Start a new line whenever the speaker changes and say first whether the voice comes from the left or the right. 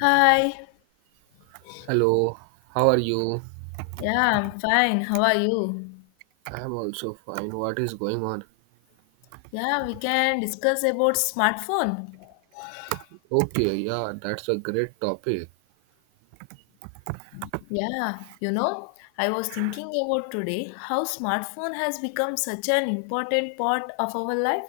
left: Hi.
right: Hello, how are you?
left: Yeah, I'm fine. How are you?
right: I'm also fine. What is going on?
left: Yeah, we can discuss about smartphone.
right: Okay, yeah, that's a great topic.
left: Yeah, you know, I was thinking about today how smartphone has become such an important part of our life.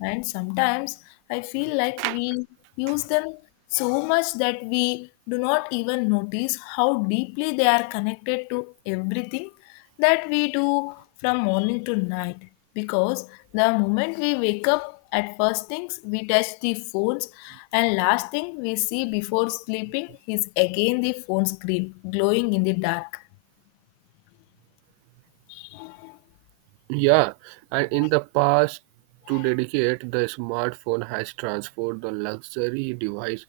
left: And sometimes I feel like we use them so much that we do not even notice how deeply they are connected to everything that we do from morning to night. Because the moment we wake up, at first things we touch the phones, and last thing we see before sleeping is again the phone screen glowing in the dark.
right: Yeah, and in the past, to dedicate, the smartphone has transformed the luxury device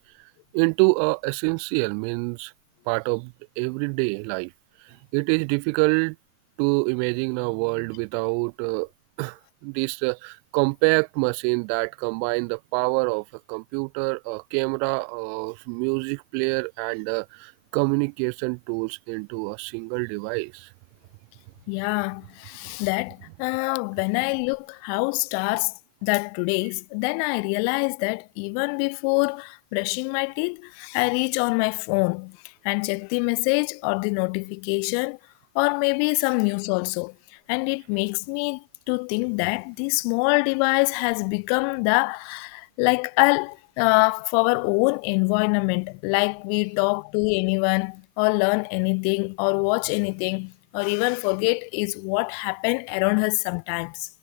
right: into a essential means part of everyday life. It is difficult to imagine a world without this compact machine that combine the power of a computer, a camera, a music player, and communication tools into a single device.
left: Yeah, that when I look how stars that today's, then I realize that even before brushing my teeth, I reach on my phone and check the message or the notification or maybe some news also. And it makes me to think that this small device has become the like I'll, for our own environment like we talk to anyone or learn anything or watch anything or even forget is what happened around us sometimes.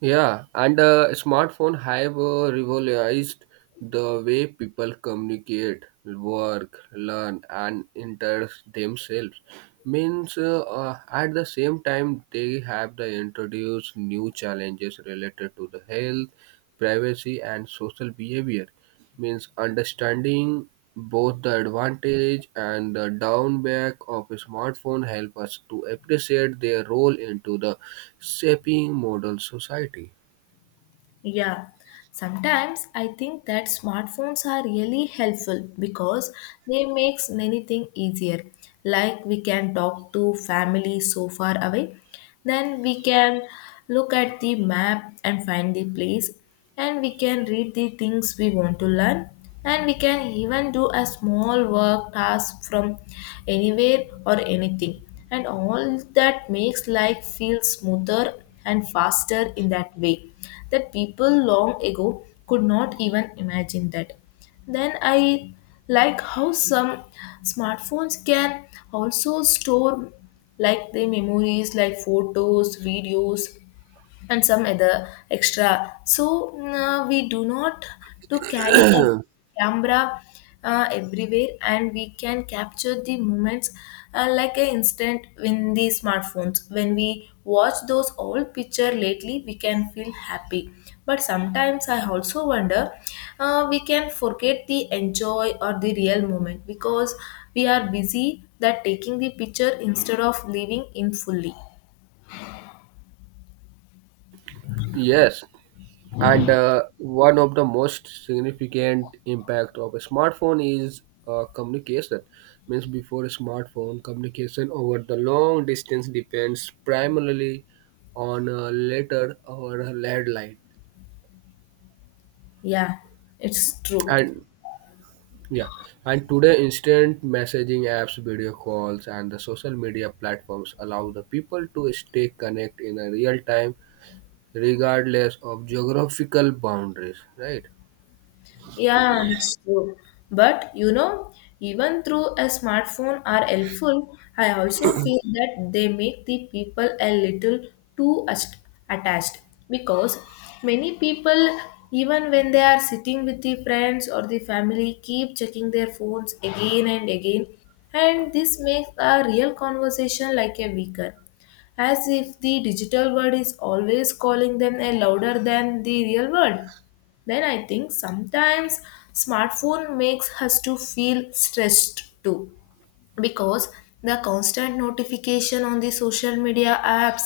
right: Yeah, and smartphone have revolutionized the way people communicate, work, learn, and interest themselves. Means at the same time they have the introduced new challenges related to the health, privacy, and social behavior means understanding both the advantage and the downback of a smartphone help us to appreciate their role into the shaping modern society.
left: Yeah, sometimes I think that smartphones are really helpful because they makes many things easier. Like we can talk to family so far away, then we can look at the map and find the place, and we can read the things we want to learn and we can even do a small work task from anywhere or anything, and all that makes life feel smoother and faster in that way that people long ago could not even imagine that. Then I like how some smartphones can also store like the memories like photos, videos and some other extra. So we do not to carry a camera everywhere, and we can capture the moments like an instant in the smartphones. When we watch those old picture lately, we can feel happy. But sometimes I also wonder, we can forget the enjoy or the real moment because we are busy that taking the picture instead of living in fully.
right: Yes, and one of the most significant impact of a smartphone is communication. Means before a smartphone, communication over the long distance depends primarily on a letter or a landline
left: Yeah, it's true.
right: and, yeah, and today instant messaging apps, video calls, and the social media platforms allow the people to stay connected in a real time regardless of geographical boundaries, right?
left: Yeah, it's true. But you know, even through a smartphone are helpful, I also feel that they make the people a little too ast- attached, because many people, even when they are sitting with the friends or the family, keep checking their phones again and again, and this makes a real conversation like a weaker, as if the digital world is always calling them a louder than the real world. Then I think sometimes smartphone makes us to feel stressed too, because the constant notification on the social media apps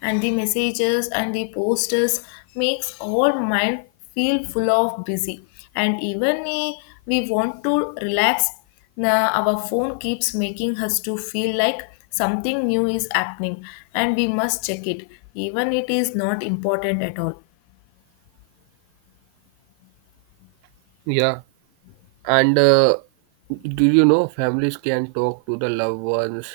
left: and the messages and the posters makes our mind feel full of busy. And even we want to relax, now our phone keeps making us to feel like something new is happening and we must check it, even it is not important at all.
right: Yeah, and do you know families can talk to the loved ones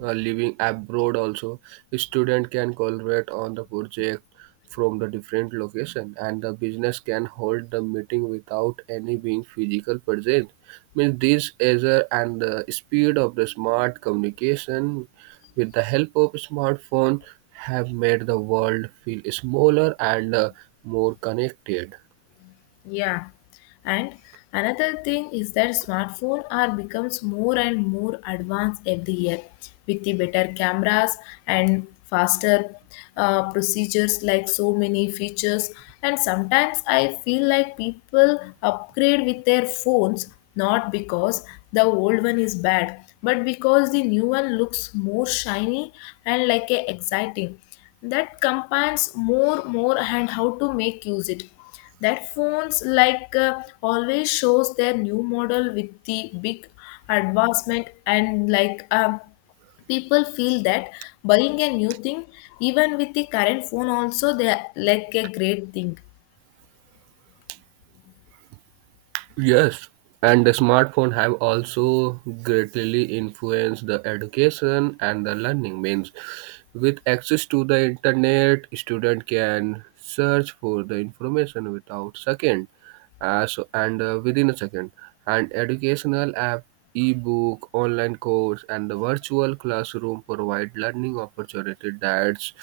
right: living abroad also? Student can collaborate on the project from the different location, and the business can hold the meeting without any being physical present. Means and the speed of the smart communication with the help of smartphone have made the world feel smaller and more connected.
left: Yeah, and another thing is that smartphone are becomes more and more advanced every year with the better cameras and faster procedures like so many features. And sometimes I feel like people upgrade with their phones not because the old one is bad, but because the new one looks more shiny and like a exciting. That combines more and how to make use it, that phones like always shows their new model with the big advancement and like people feel that buying a new thing, even with the current phone also they are like a great thing.
right: Yes, and the smartphone have also greatly influenced the education and the learning means with access to the internet student can search for the information without second so, and within a second and educational app ebook online course and the virtual classroom provide learning opportunity that's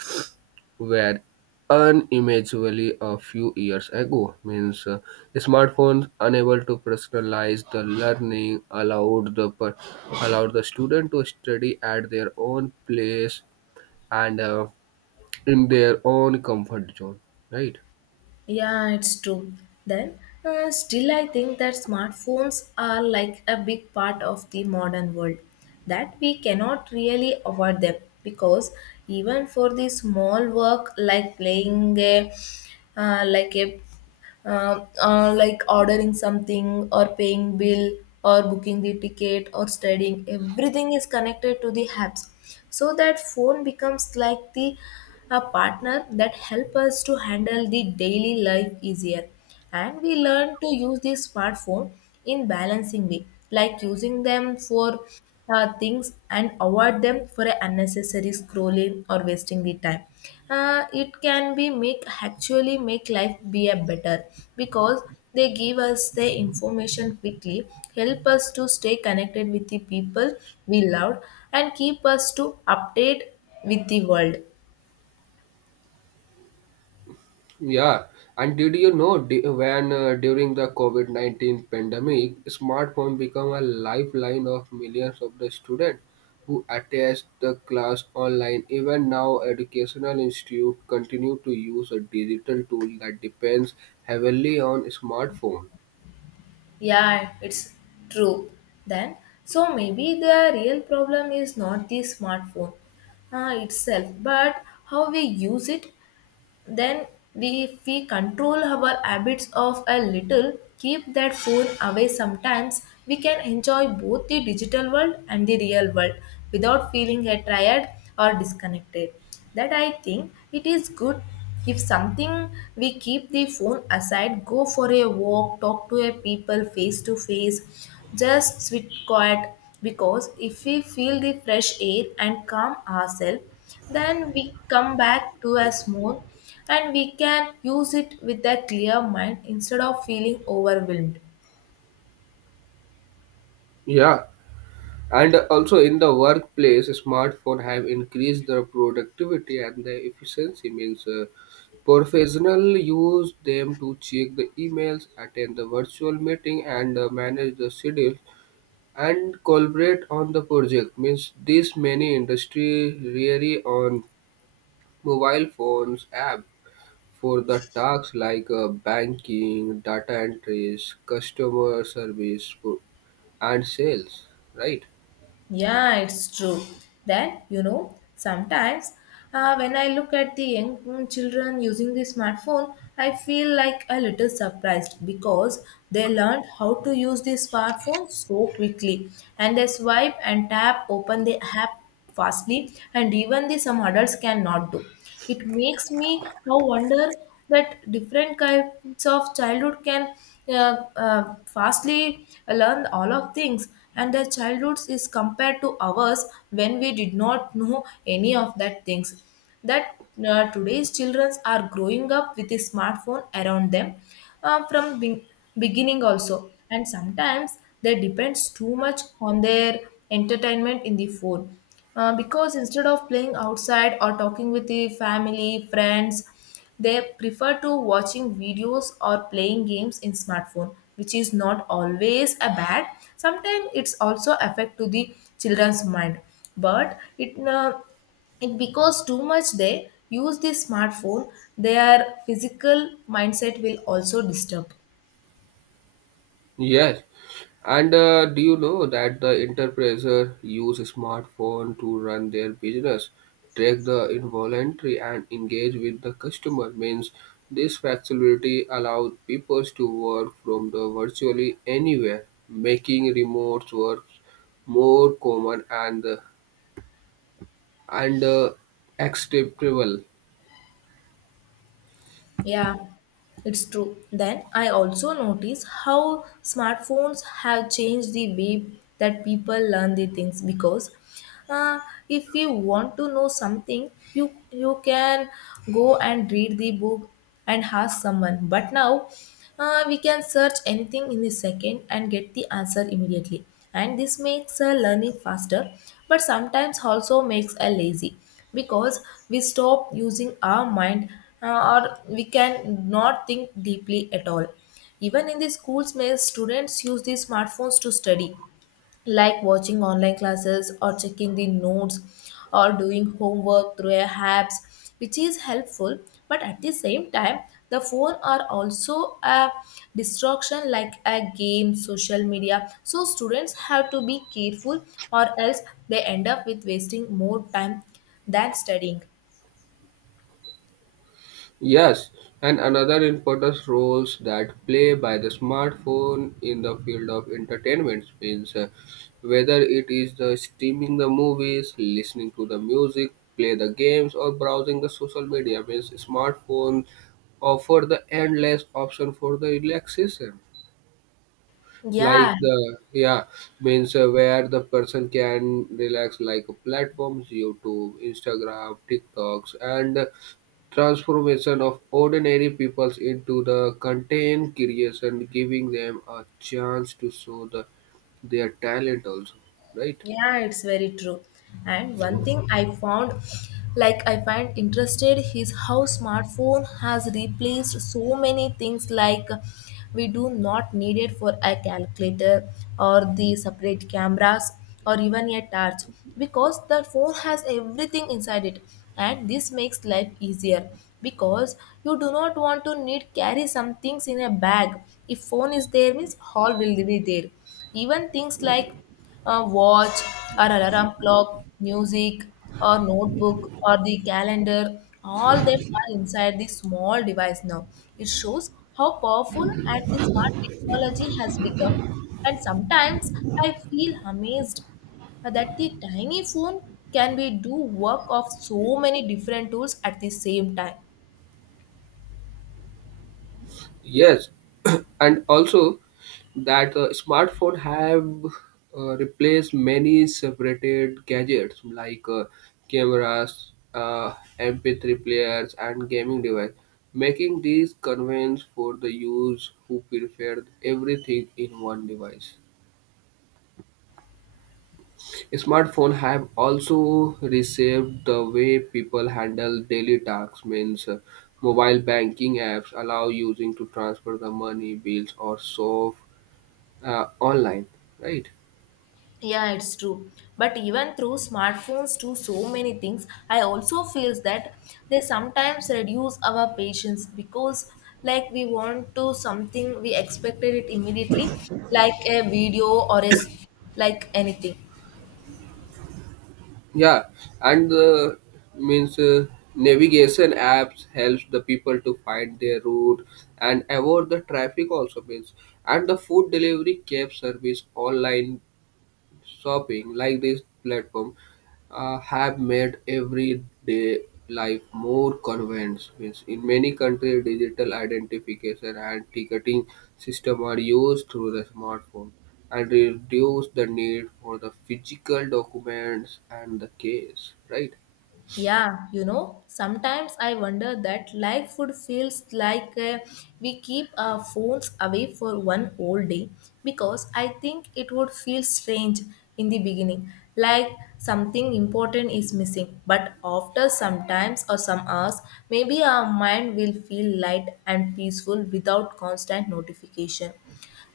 right: were unimaginable a few years ago. Means smartphones unable to personalize the learning allowed the student to study at their own place and in their own comfort zone. Right.
left: Yeah, it's true. Then, still, I think that smartphones are like a big part of the modern world, that we cannot really avoid them, because even for the small work like playing a like a like ordering something or paying bill or booking the ticket or studying, everything is connected to the apps, so that phone becomes like the a partner that help us to handle the daily life easier. And we learn to use the smartphone in balancing way like using them for things and avoid them for a unnecessary scrolling or wasting the time. It can be make actually make life be a better, because they give us the information quickly, help us to stay connected with the people we love, and keep us to update with the world.
right: Yeah, and did you know d- when during the COVID-19 pandemic, smartphone become a lifeline of millions of the students who attend the class online. Even now, educational institute continue to use a digital tool that depends heavily on smartphone.
left: Yeah, it's true. Then, so maybe the real problem is not the smartphone itself but how we use it. Then we, if we control our habits of a little, keep that phone away sometimes, we can enjoy both the digital world and the real world without feeling a tired or disconnected. That I think it is good if something we keep the phone aside, go for a walk, talk to a people face to face, just sit quiet, because if we feel the fresh air and calm ourselves, then we come back to a smooth and we can use it with a clear mind instead of feeling overwhelmed.
right: Yeah, and also in the workplace, smartphone have increased the productivity and the efficiency. Means professional use them to check the emails, attend the virtual meeting, and manage the schedule and collaborate on the project. Means this many industry really on mobile phones app for the tasks like banking, data entries, customer service, and sales. Right.
left: Yeah, it's true. Then, you know, sometimes when I look at the young children using the smartphone, I feel like a little surprised because they learned how to use the smartphone so quickly, and they swipe and tap open the app fastly, and even the some adults cannot do. It makes me now wonder that different kinds of childhood can uh, fastly learn all of things, and their childhoods is compared to ours when we did not know any of that things. That today's children are growing up with a smartphone around them uh, from be- beginning also, and sometimes they depends too much on their entertainment in the phone. Because instead of playing outside or talking with the family, friends, they prefer to watching videos or playing games in smartphone, which is not always a bad. Sometimes it's also affect to the children's mind, but it because too much they use the smartphone, their physical mindset will also disturb.
right: Yes, and do you know that the enterprises use smartphone to run their business, track the involuntary, and engage with the customer? Means this flexibility allows people to work from the virtually anywhere, making remote work more common and and uh, acceptable.
left: Yeah, it's true. Then I also notice how smartphones have changed the way that people learn the things, because uh, if you want to know something, you can go and read the book and ask someone. But now we can search anything in a second and get the answer immediately. And this makes learning faster, but sometimes also makes a lazy, because we stop using our mind or we can not think deeply at all. Even in the schools, may students use these smartphones to study, like watching online classes or checking the notes or doing homework through a apps, which is helpful. But at the same time, the phone are also a distraction like a game, social media. So students have to be careful, or else they end up with wasting more time than studying.
right: Yes, and another important roles that play by the smartphone in the field of entertainment means whether it is the streaming the movies, listening to the music, play the games, or browsing the social media means smartphone offer the endless option for the relaxation like
left: Yeah.
right: the, yeah, means where the person can relax like platforms YouTube Instagram TikToks and transformation of ordinary peoples into the content creation giving them a chance to show their talent also, right.
left: Yeah, it's very true. And one thing I found, like I find interested, is how smartphone has replaced so many things like we do not need it for a calculator or the separate cameras or even a torch, because the phone has everything inside it, and this makes life easier, because you do not want to need carry some things in a bag. If phone is there means all will be there, even things like a watch or an alarm clock, music or notebook or the calendar, all them are inside the small device now. It shows how powerful and the smart technology has become, and sometimes I feel amazed that the tiny phone can be do work of so many different tools at the same time.
right: Yes, and also that smartphone have replaced many separated gadgets like cameras, MP3 players, and gaming device, making these convenience for the use who prefer everything in one device. Smartphone have also reshaped the way people handle daily tasks. Means mobile banking apps allow using to transfer the money, bills, or shop online, right?
left: Yeah, it's true. But even through smartphones to so many things, I also feels that they sometimes reduce our patience, because like we want to something we expected it immediately, like a video or like anything.
right: Yeah, and means navigation apps helps the people to find their route and avoid the traffic also. Means and the food delivery cab service online shopping like this platform have made everyday life more convenient. Means in many countries, digital identification and ticketing system are used through the smartphone and reduce the need for the physical documents and the case, right?
left: Yeah, you know, sometimes I wonder that life food feels like we keep our phones away for one whole day, because I think it would feel strange in the beginning, like something important is missing. But after some times or some hours, maybe our mind will feel light and peaceful without constant notification.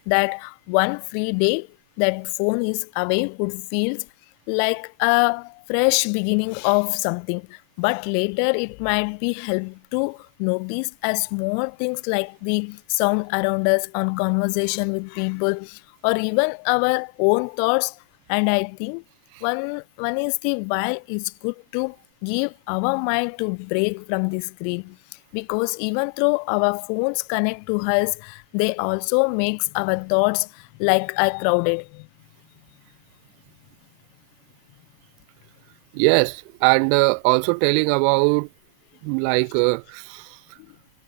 left: That one free day that phone is away would feels like a fresh beginning of something. But later it might be help to notice as small things like the sound around us on conversation with people or even our own thoughts. And I think one is the why it's good to give our mind to break from the screen, because even though our phones connect to us, they also makes our thoughts like are crowded.
right: Yes, and also telling about like. Uh,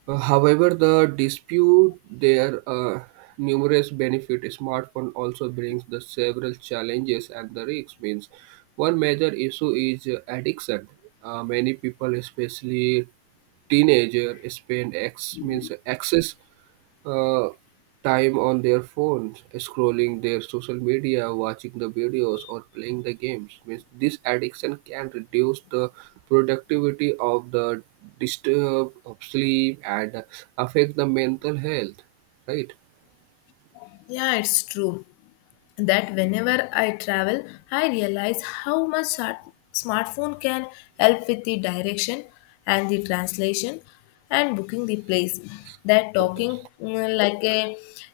right: Uh, However, the dispute their numerous benefit smartphone also brings the several challenges and the risks means one major issue is addiction. Many people, especially teenager, spend ex means excess uh, time on their phones, scrolling their social media, watching the videos, or playing the games. Means this addiction can reduce the productivity of the disturb of sleep and affect the mental health. Right?
left: Yeah, it's true that whenever I travel, I realize how much smartphone can help with the direction and the translation and booking the place. That talking like a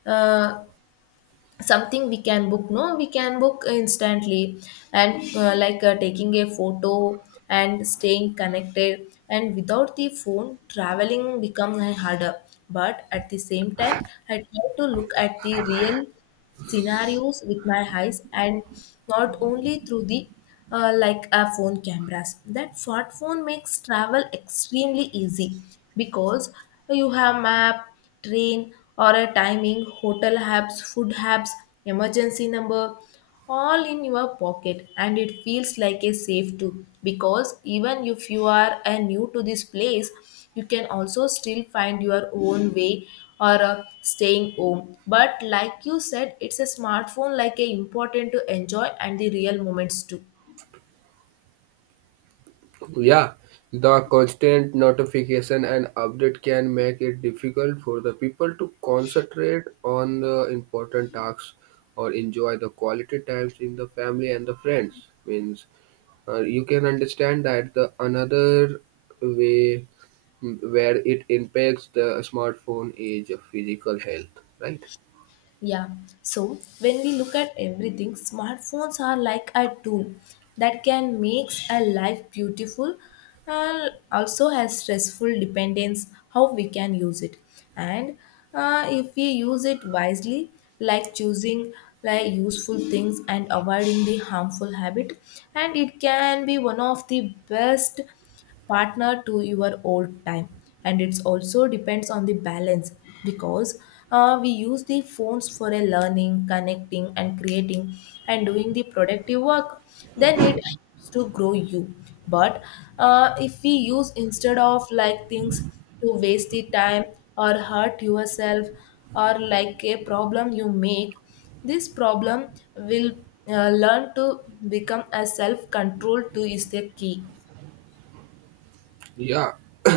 left: uh, something we can book, no, we can book instantly, and like taking a photo and staying connected, and without the phone traveling become harder. But at the same time, I try to look at the real scenarios with my eyes and not only through the like a phone cameras. That smartphone makes travel extremely easy, because you have map, train or a timing, hotel apps, food apps, emergency number, all in your pocket. And it feels like a safe too, because even if you are new to this place, you can also still find your own way or staying home. But like you said, it's a smartphone like a important to enjoy and the real moments too.
right: Yeah, the constant notification and update can make it difficult for the people to concentrate on the important tasks or enjoy the quality times in the family and the friends. Means you can understand that the another way, where it impacts the smartphone is physical health, right?
left: Yeah. So when we look at everything, smartphones are like a tool that can make a life beautiful and also has stressful dependence how we can use it. And if we use it wisely, like choosing like useful things and avoiding the harmful habit, and it can be one of the best partner to your old time. And it's also depends on the balance, because we use the phones for a learning, connecting and creating and doing the productive work, then it helps to grow you. But if we use instead of like things to waste the time or hurt yourself or like a problem you make, this problem will learn to become a self control to is the key.
right: Yeah,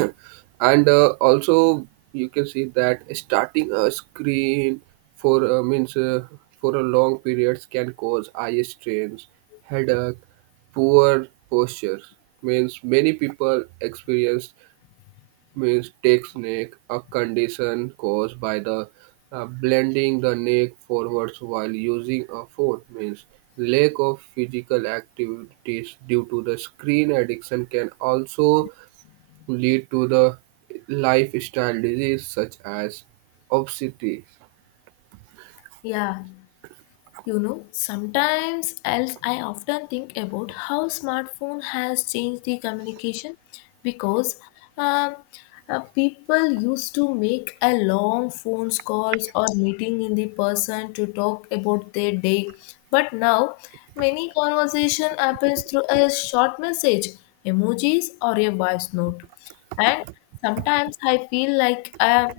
right: and also you can see that starting a screen for uh, means uh, for a long periods can cause eye strains, headache, poor posture. Means many people experience means tech neck, a condition caused by the blending the neck forwards while using a phone. Means lack of physical activities due to the screen addiction can also lead to the lifestyle disease such as obesity.
left: Yeah. You know, sometimes else I often think about how smartphone has changed the communication, because um, people used to make a long phone calls or meeting in the person to talk about their day. But now many conversation happens through a short message, emojis, or a voice note. And sometimes I feel like I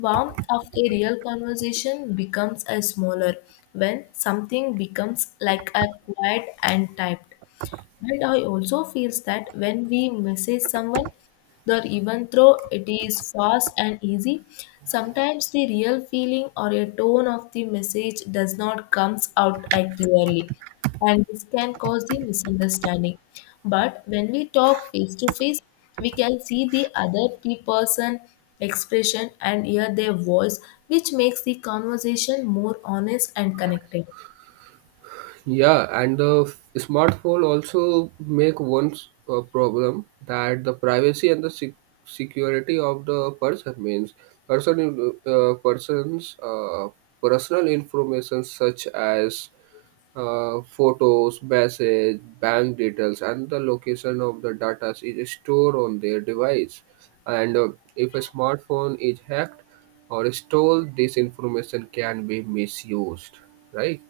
left: warmth of a real conversation becomes a smaller when something becomes like a quiet and typed. But I also feels that when we message someone, or even though it is fast and easy, sometimes the real feeling or a tone of the message does not comes out as clearly, and this can cause the misunderstanding. But when we talk face to face, we can see the other person expression and hear their voice, which makes the conversation more honest and connected.
right: Yeah, and the smartphone also make one problem that the privacy and the security of the person means person uh, person's uh, personal information such as photos, message, bank details, and the location of the data is stored on their device. And if a smartphone is hacked or stolen, this information can be misused, right?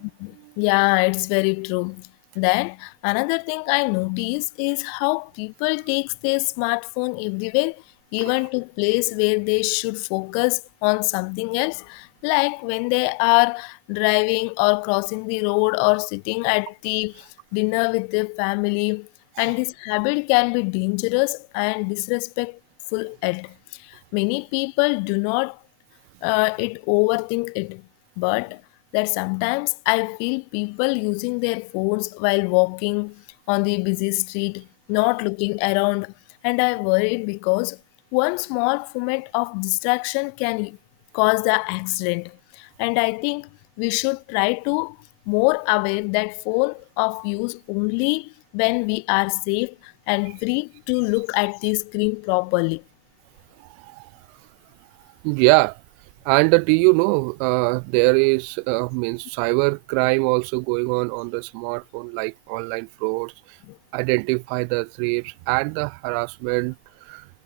left: Yeah, it's very true. Then another thing I notice is how people takes their smartphone everywhere, even to place where they should focus on something else, like when they are driving or crossing the road or sitting at the dinner with their family. And this habit can be dangerous and disrespectful at many people do not it overthink it. But that sometimes I feel people using their phones while walking on the busy street, not looking around, and I worried because one small moment of distraction can cause the accident. And I think we should try to more aware that phone of use only when we are safe and free to look at the screen properly.
right: Yeah, and do you know there is means cyber crime also going on the smartphone, like online frauds, identify the thieves, and the harassment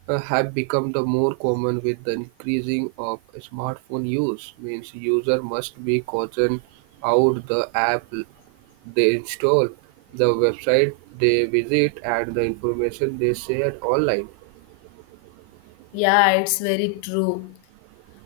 right: have become the more common with the increasing of smartphone use means user must be caution out the app they install, the website they visit, and the information they share online.
left: Yeah, it's very true.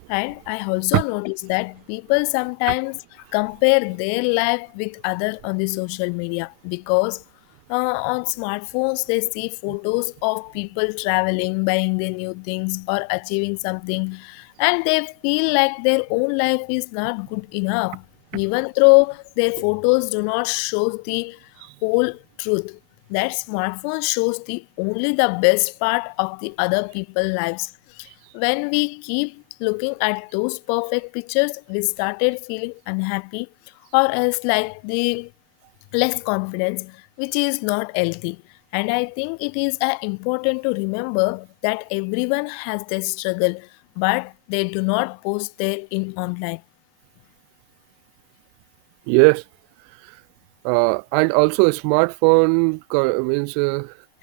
left: And I also notice that people sometimes compare their life with others on the social media, because on smartphones they see photos of people traveling, buying the new things, or achieving something, and they feel like their own life is not good enough, even though their photos do not show the whole truth. That smartphone shows the only the best part of the other people lives. When we keep looking at those perfect pictures, we started feeling unhappy or else like the less confidence, which is not healthy. And I think it is important to remember that everyone has their struggle, but they do not post their in online.
right: Yes, and also smartphone co- means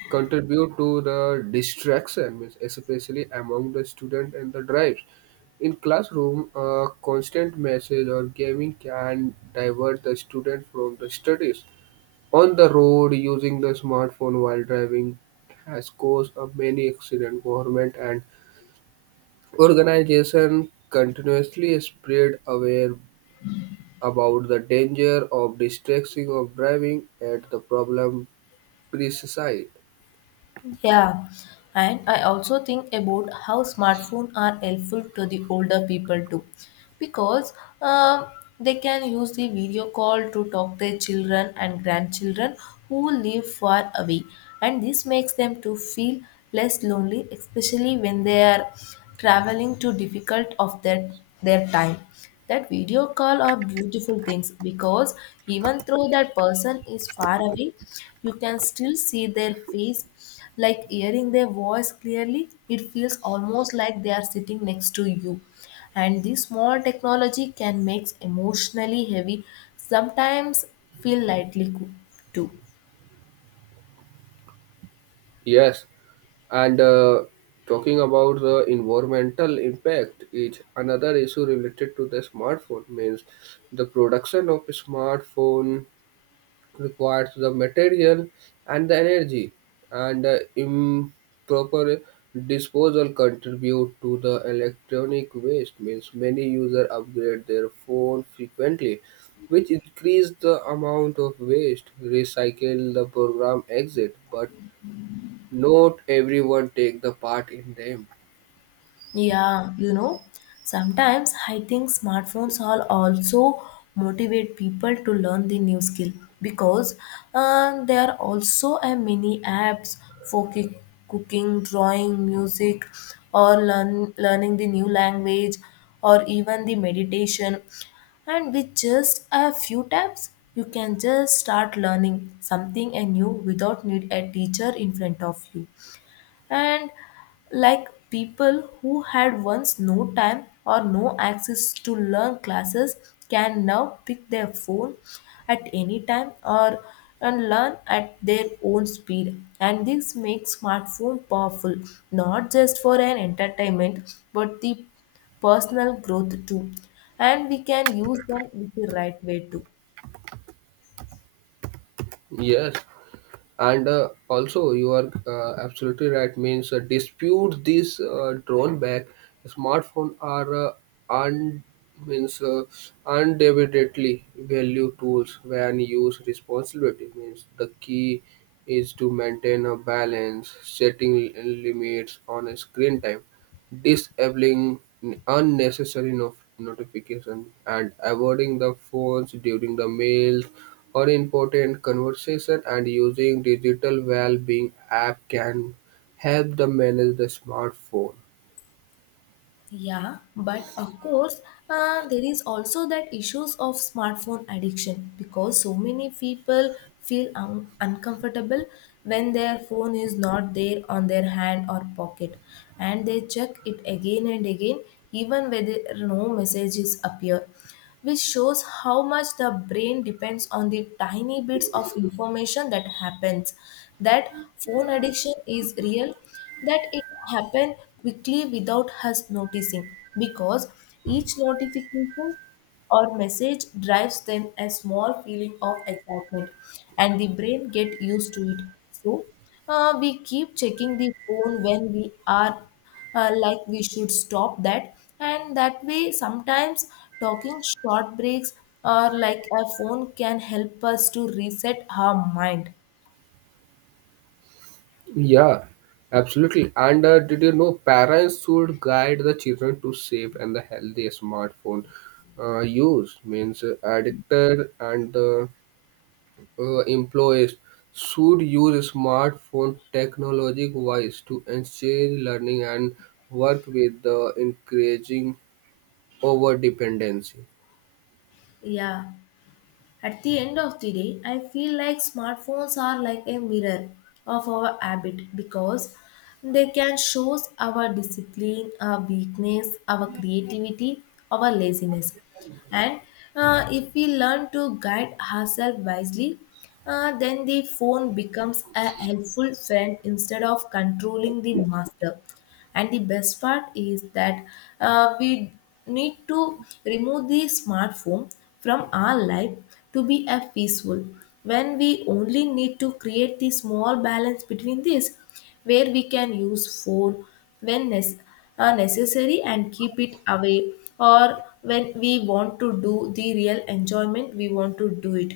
right: contribute to the distraction means especially among the student and the drives in classroom a constant message or gaming can divert the student from the studies on the road using the smartphone while driving has caused a many accident government and organization continuously spread aware about the danger of distracting of driving at the problem preside.
left: Yeah, and I also think about how smartphones are helpful to the older people too, because um, they can use the video call to talk their children and grandchildren who live far away, and this makes them to feel less lonely, especially when they are traveling to difficult of their time. That video call are beautiful things, because even though that person is far away, you can still see their face. Like hearing their voice clearly, it feels almost like they are sitting next to you. And this small technology can make emotionally heavy sometimes feel lightly too.
right: Yes, and talking about the environmental impact is another issue related to the smartphone means the production of smartphone requires the material and the energy, and improper disposal contribute to the electronic waste. Means many users upgrade their phone frequently, which increase the amount of waste. Recycle the program exit, but not everyone take the part in them.
left: Yeah, you know, sometimes I think smartphones are also motivate people to learn the new skill, because there are also a many apps for cooking, drawing, music, or learning the new language, or even the meditation. And with just a few taps, you can just start learning something anew without need a teacher in front of you. And like people who had once no time or no access to learn classes can now pick their phone at any time or and learn at their own speed. And this makes smartphone powerful, not just for an entertainment but the personal growth too, and we can use them with the right way too.
right: Yes, and also you are absolutely right means dispute this drone back smartphone are un means undebatedly value tools when used responsibility means the key is to maintain a balance setting limits on screen time disabling unnecessary notification and avoiding the phones during the meals or important conversation and using digital well-being app can help them manage the smartphone.
left: Yeah, but of course, there is also that issues of smartphone addiction, because so many people feel uncomfortable when their phone is not there on their hand or pocket, and they check it again and again, even whether no messages appear, which shows how much the brain depends on the tiny bits of information that happens. That phone addiction is real that it happened quickly without us noticing, because each notification or message drives them a small feeling of excitement, and the brain get used to it. So we keep checking the phone when we are like we should stop that. And that way sometimes talking short breaks or like a phone can help us to reset our mind.
right: Yeah, absolutely, and did you know parents should guide the children to safe and the healthy smartphone use means addicted and employees should use smartphone technology wise to encourage learning and work with the increasing over dependency.
left: Yeah. At the end of the day, I feel like smartphones are like a mirror of our habit, because they can show us our discipline, our weakness, our creativity, our laziness. And if we learn to guide ourselves wisely, then the phone becomes a helpful friend instead of controlling the master. And the best part is that we need to remove the smartphone from our life to be a peaceful, when we only need to create the small balance between this, where we can use phone when necessary and keep it away, or when we want to do the real enjoyment we want to do it.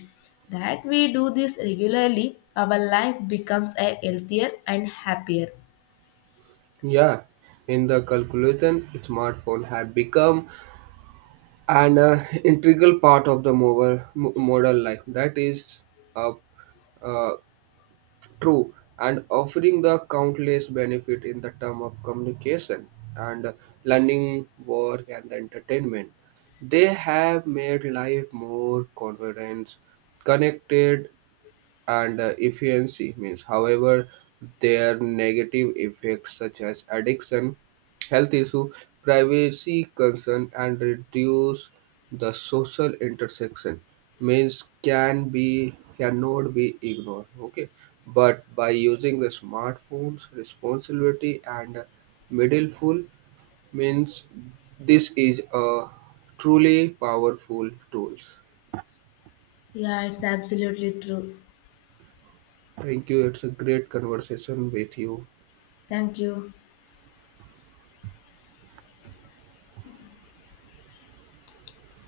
left: That we do this regularly, our life becomes a healthier and happier.
right: Yeah, in the calculation, smartphone have become an integral part of the modern life. That is a uh, true, and offering the countless benefit in the term of communication and learning, work, and entertainment. They have made life more convenient, connected, and efficiency means however their negative effects such as addiction, health issue, privacy concern, and reduce the social intersection means cannot be ignored. Okay, but by using the smartphones responsibility and mindful means this is a truly powerful tools.
left: Yeah, it's absolutely true.
right: Thank you, it's a great conversation with you.
left: Thank you.